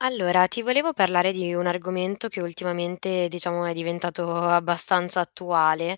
Allora, ti volevo parlare di un argomento che ultimamente, diciamo, è diventato abbastanza attuale,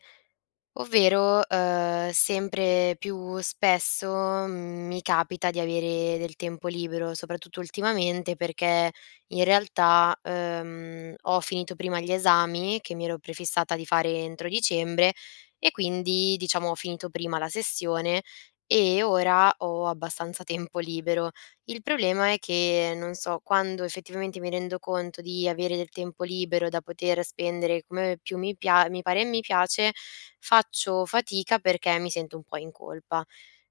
ovvero, sempre più spesso, mi capita di avere del tempo libero, soprattutto ultimamente, perché in realtà, ho finito prima gli esami che mi ero prefissata di fare entro dicembre e quindi, diciamo, ho finito prima la sessione e ora ho abbastanza tempo libero. Il problema è che, non so, quando effettivamente mi rendo conto di avere del tempo libero da poter spendere come più mi pare e mi piace, faccio fatica perché mi sento un po' in colpa.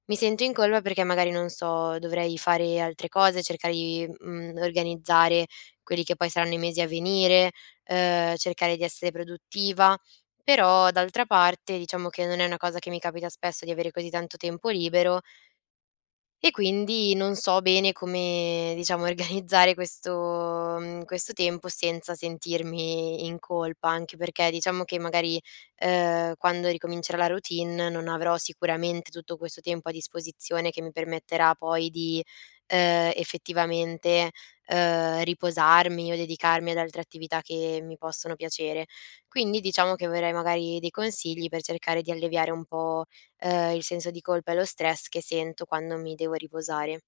Mi sento in colpa perché magari, non so, dovrei fare altre cose, cercare di, organizzare quelli che poi saranno i mesi a venire, cercare di essere produttiva, però d'altra parte diciamo che non è una cosa che mi capita spesso di avere così tanto tempo libero e quindi non so bene come, diciamo, organizzare questo, questo tempo senza sentirmi in colpa, anche perché diciamo che magari, quando ricomincerà la routine non avrò sicuramente tutto questo tempo a disposizione che mi permetterà poi di, effettivamente, riposarmi o dedicarmi ad altre attività che mi possono piacere. Quindi diciamo che vorrei magari dei consigli per cercare di alleviare un po' il senso di colpa e lo stress che sento quando mi devo riposare.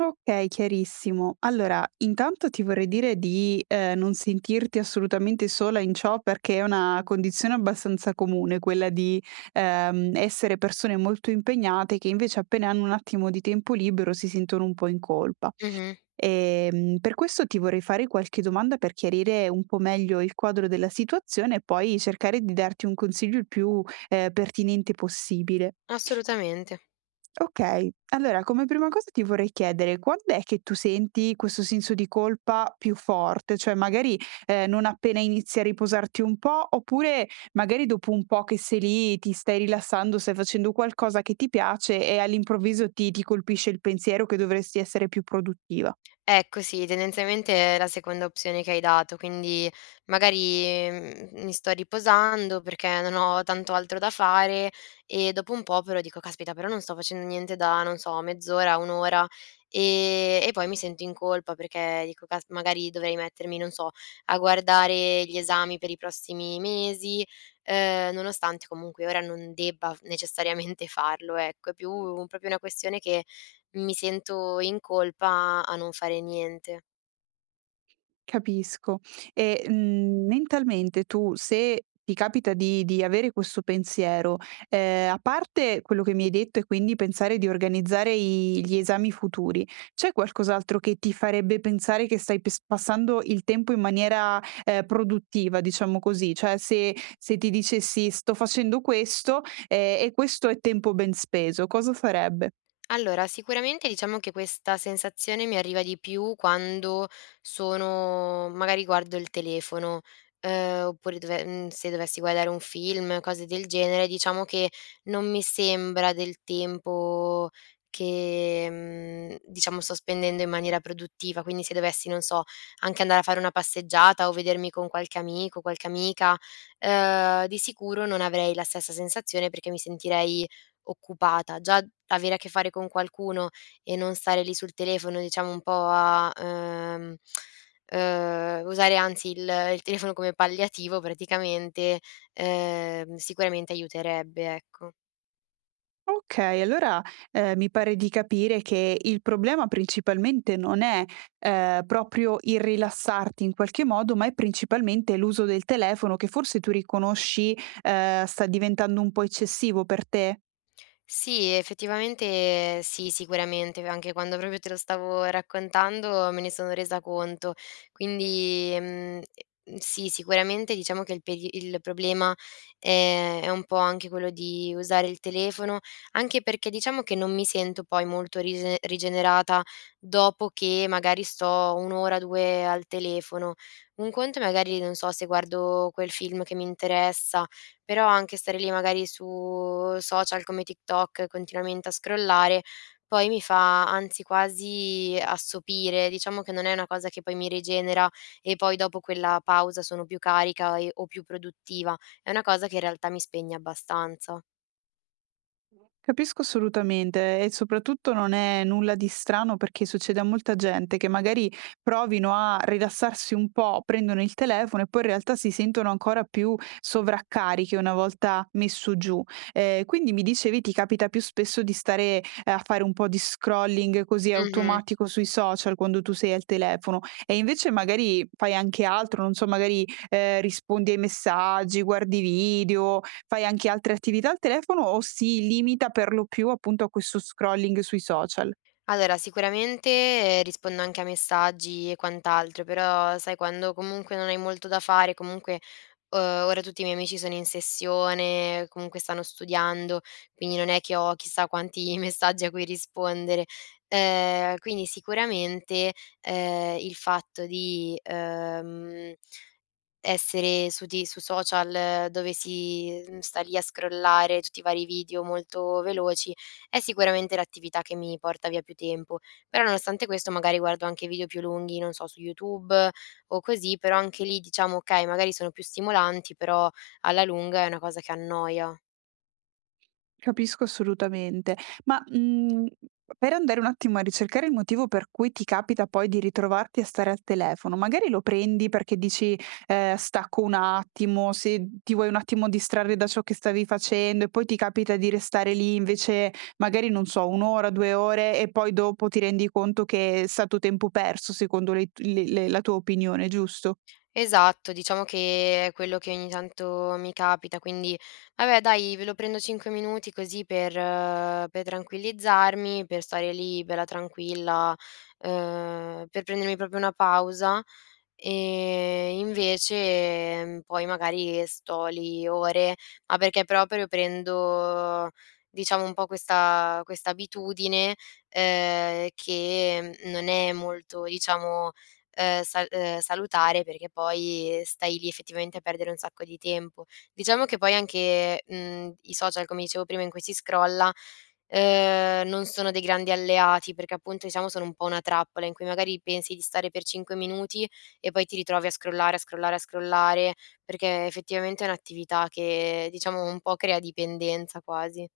Okay, chiarissimo. Allora, intanto ti vorrei dire di, non sentirti assolutamente sola in ciò, perché è una condizione abbastanza comune quella di, essere persone molto impegnate che invece appena hanno un attimo di tempo libero si sentono un po' in colpa. Mh-mh, Per questo ti vorrei fare qualche domanda per chiarire un po' meglio il quadro della situazione e poi cercare di darti un consiglio il più, pertinente possibile. assolutamente. Okay, allora come prima cosa ti vorrei chiedere quand'è che tu senti questo senso di colpa più forte? Cioè magari, non appena inizi a riposarti un po', oppure magari dopo un po' che sei lì, ti stai rilassando, stai facendo qualcosa che ti piace e all'improvviso ti colpisce il pensiero che dovresti essere più produttiva? Ecco sì, tendenzialmente è la seconda opzione che hai dato, quindi magari, mi sto riposando perché non ho tanto altro da fare e dopo un po' però dico: "Caspita, però non sto facendo niente da, non so, mezz'ora, 1 ora", e poi mi sento in colpa perché dico: "Cas Magari dovrei mettermi, non so, a guardare gli esami per i prossimi mesi", nonostante comunque ora non debba f necessariamente farlo, ecco. È più proprio una questione che mi sento in colpa a non fare niente. Capisco. E, mentalmente tu se ti capita di avere questo pensiero, a parte quello che mi hai detto e quindi pensare di organizzare i gli esami futuri, c'è qualcos'altro che ti farebbe pensare che stai pes passando il tempo in maniera, produttiva, diciamo così? Cioè se ti dicessi: "Sto facendo questo, e questo è tempo ben speso", cosa farebbe? Allora, sicuramente diciamo che questa sensazione mi arriva di più quando sono magari guardo il telefono, oppure dove se dovessi guardare un film, cose del genere, diciamo che non mi sembra del tempo che, diciamo sto spendendo in maniera produttiva. Quindi se dovessi, non so, anche andare a fare una passeggiata o vedermi con qualche amico, qualche amica, di sicuro non avrei la stessa sensazione perché mi sentirei occupata. Già avere a che fare con qualcuno e non stare lì sul telefono, diciamo un po' a, usare anzi il telefono come palliativo praticamente, sicuramente aiuterebbe, ecco. Okay, allora, mi pare di capire che il problema principalmente non è, proprio il rilassarti in qualche modo, ma è principalmente l'uso del telefono che forse tu riconosci, sta diventando un po' eccessivo per te? Sì, effettivamente sì, sicuramente, anche quando proprio te lo stavo raccontando me ne sono resa conto. Quindi, sì, sicuramente diciamo che il problema è un po' anche quello di usare il telefono, anche perché diciamo che non mi sento poi molto rigenerata dopo che magari sto 1 ora, 2 al telefono. Un conto è magari, non so, se guardo quel film che mi interessa però anche stare lì magari su social come TikTok continuamente a scrollare, poi mi fa anzi quasi assopire. Diciamo che non è una cosa che poi mi rigenera e poi dopo quella pausa sono più carica e o più produttiva. È una cosa che in realtà mi spegne abbastanza. Capisco assolutamente e soprattutto non è nulla di strano perché succede a molta gente che magari provino a rilassarsi un po', prendono il telefono e poi in realtà si sentono ancora più sovraccariche una volta messo giù. Quindi mi dicevi ti capita più spesso di stare a fare un po' di scrolling così Mh-mh. automatico sui social quando tu sei al telefono e invece magari fai anche altro, non so, magari rispondi ai messaggi, guardi video, fai anche altre attività al telefono o si limita per lo più appunto a questo scrolling sui social? Allora, sicuramente rispondo anche a messaggi e quant'altro, però sai quando comunque non hai molto da fare, comunque, ora tutti i miei amici sono in sessione, comunque stanno studiando, quindi non è che ho chissà quanti messaggi a cui rispondere. Quindi sicuramente, il fatto di, essere su social dove si, sta lì a scrollare tutti i vari video molto veloci, è sicuramente l'attività che mi porta via più tempo. Però nonostante questo magari guardo anche video più lunghi, non so, su YouTube o così, però anche lì diciamo: okay, magari sono più stimolanti, però alla lunga è una cosa che annoia. Capisco assolutamente. Ma, per andare un attimo a ricercare il motivo per cui ti capita poi di ritrovarti a stare al telefono, magari lo prendi perché dici: Stacco un attimo", se ti vuoi un attimo distrarre da ciò che stavi facendo e poi ti capita di restare lì invece magari, non so, 1 ora, 2 ore e poi dopo ti rendi conto che è stato tempo perso secondo le t le la tua opinione, giusto? Esatto, diciamo che è quello che ogni tanto mi capita, quindi vabbè dai, ve lo prendo 5 minuti così per tranquillizzarmi, per stare lì bella tranquilla, per prendermi proprio una pausa e invece, poi magari sto lì ore, ma perché proprio prendo diciamo un po' questa abitudine, che non è molto diciamo, sa salutare perché poi stai lì effettivamente a perdere un sacco di tempo. Diciamo che poi anche, i social, come dicevo prima, in cui si scrolla. Non sono dei grandi alleati, perché appunto diciamo sono un po' una trappola in cui magari pensi di stare per 5 minuti e poi ti ritrovi a scrollare, a scrollare, a scrollare, perché effettivamente è un'attività che diciamo un po' crea dipendenza quasi.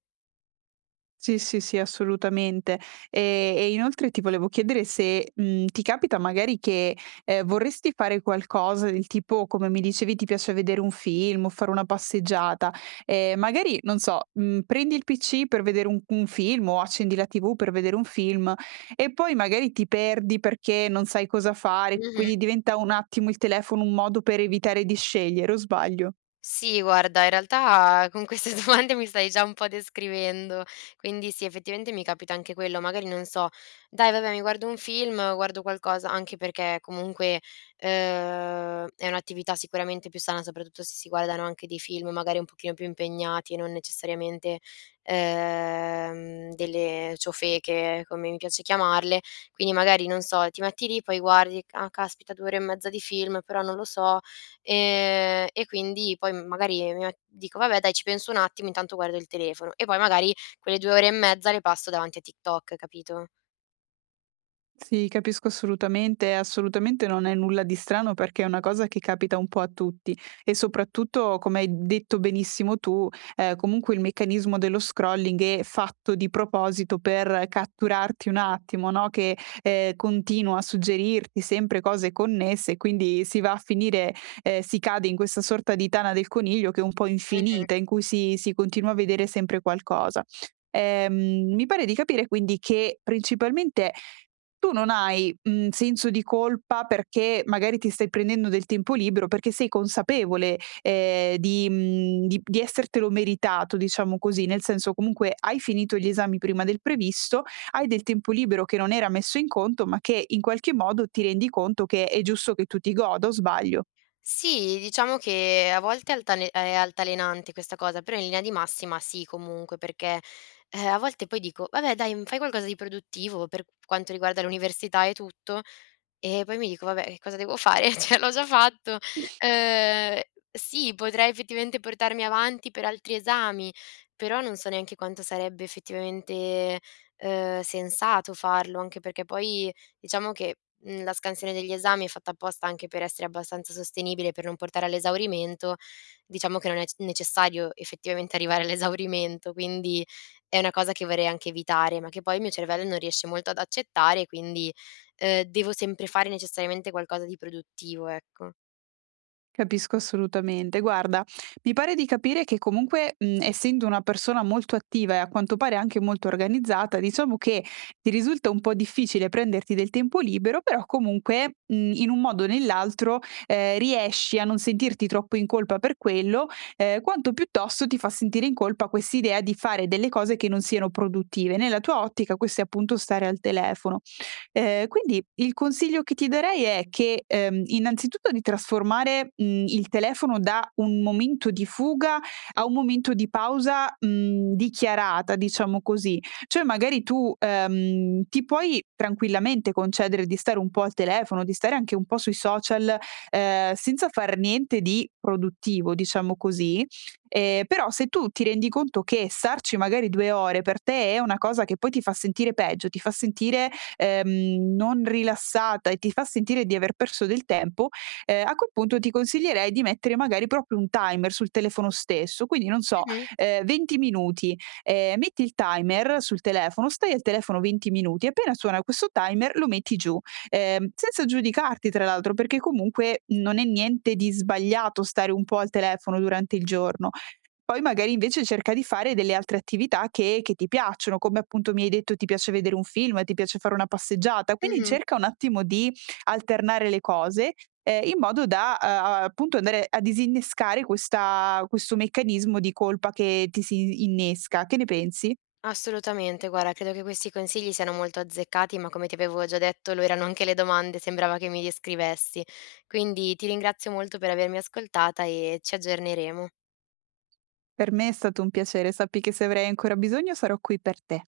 Sì, sì, sì, assolutamente. E inoltre ti volevo chiedere se, ti capita magari che, vorresti fare qualcosa del tipo, come mi dicevi ti piace vedere un film o fare una passeggiata, magari non so, prendi il PC per vedere un film o accendi la TV per vedere un film e poi magari ti perdi perché non sai cosa fare, Mh-mh. quindi diventa un attimo il telefono un modo per evitare di scegliere, o sbaglio? Sì, guarda, in realtà con queste domande mi stai già un po' descrivendo, quindi sì, effettivamente mi capita anche quello, magari non so, dai vabbè mi guardo un film, guardo qualcosa, anche perché comunque eh, è un'attività sicuramente più sana, soprattutto se si guardano anche dei film magari un pochino più impegnati e non necessariamente delle ciofeche, come mi piace chiamarle, quindi magari non so, ti metti lì, poi guardi, ah caspita, due ore e mezza di film, però non lo so. E quindi poi magari mi met dico: "Vabbè dai ci penso un attimo, intanto guardo il telefono" e poi magari quelle 2 ore e mezza le passo davanti a TikTok, capito? Sì, capisco assolutamente, assolutamente non è nulla di strano perché è una cosa che capita un po' a tutti e soprattutto, come hai detto benissimo tu, comunque il meccanismo dello scrolling è fatto di proposito per catturarti un attimo, no? Che continua a suggerirti sempre cose connesse, quindi si va a finire, si cade in questa sorta di tana del coniglio che è un po' Mh-mh. infinita, in cui si continua a vedere sempre qualcosa. Mi pare di capire quindi che principalmente tu non hai, senso di colpa perché magari ti stai prendendo del tempo libero, perché sei consapevole, di di essertelo meritato, diciamo così. Nel senso, comunque hai finito gli esami prima del previsto, hai del tempo libero che non era messo in conto, ma che in qualche modo ti rendi conto che è giusto che tu ti goda, o sbaglio? Sì, diciamo che a volte è altalenante questa cosa, però in linea di massima sì comunque, perché, a volte poi dico: "Vabbè dai, mhmm, fai qualcosa di produttivo per quanto riguarda l'università e tutto". E poi mi dico: "Vabbè, che cosa devo fare? Cioè l'ho già fatto". Ehm, sì, potrei effettivamente portarmi avanti per altri esami, però non so neanche quanto sarebbe effettivamente, sensato farlo, anche perché poi diciamo che, la scansione degli esami è fatta apposta anche per essere abbastanza sostenibile, per non portare all'esaurimento. Diciamo che non è c necessario effettivamente arrivare all'esaurimento, quindi è una cosa che vorrei anche evitare, ma che poi il mio cervello non riesce molto ad accettare, quindi devo sempre fare necessariamente qualcosa di produttivo, ecco. Capisco assolutamente. Guarda, mi pare di capire che comunque, essendo una persona molto attiva e a quanto pare anche molto organizzata, diciamo che ti risulta un po' difficile prenderti del tempo libero, però comunque, in un modo o nell'altro, riesci a non sentirti troppo in colpa per quello, quanto piuttosto ti fa sentire in colpa quest'idea di fare delle cose che non siano produttive. Nella tua ottica questo è appunto stare al telefono. Quindi il consiglio che ti darei è che, innanzitutto di trasformare, il telefono da un momento di fuga a un momento di pausa, dichiarata, diciamo così. Cioè magari tu, ti puoi tranquillamente concedere di stare un po' al telefono, di stare anche un po' sui social, senza far niente di produttivo, diciamo così, però se tu ti rendi conto che starci magari 2 ore per te è una cosa che poi ti fa sentire peggio, ti fa sentire non rilassata e ti fa sentire di aver perso del tempo, a quel punto ti consiglierei di mettere magari proprio un timer sul telefono stesso, quindi non so, Mh-mh, 20 minuti, metti il timer sul telefono, stai al telefono 20 minuti, appena suona questo timer lo metti giù, senza giudicarti tra l'altro, perché comunque non è niente di sbagliato stare un po' al telefono durante il giorno, poi magari invece cerca di fare delle altre attività che ti piacciono, come appunto mi hai detto ti piace vedere un film, ti piace fare una passeggiata, quindi mh-mh. cerca un attimo di alternare le cose, in modo da, appunto andare a disinnescare questa questo meccanismo di colpa che ti si innesca. Che ne pensi? Assolutamente, guarda credo che questi consigli siano molto azzeccati, ma come ti avevo già detto lo erano anche le domande, sembrava che mi descrivessi. Quindi ti ringrazio molto per avermi ascoltata e ci aggiorneremo. Per me è stato un piacere, sappi che se avrai ancora bisogno sarò qui per te.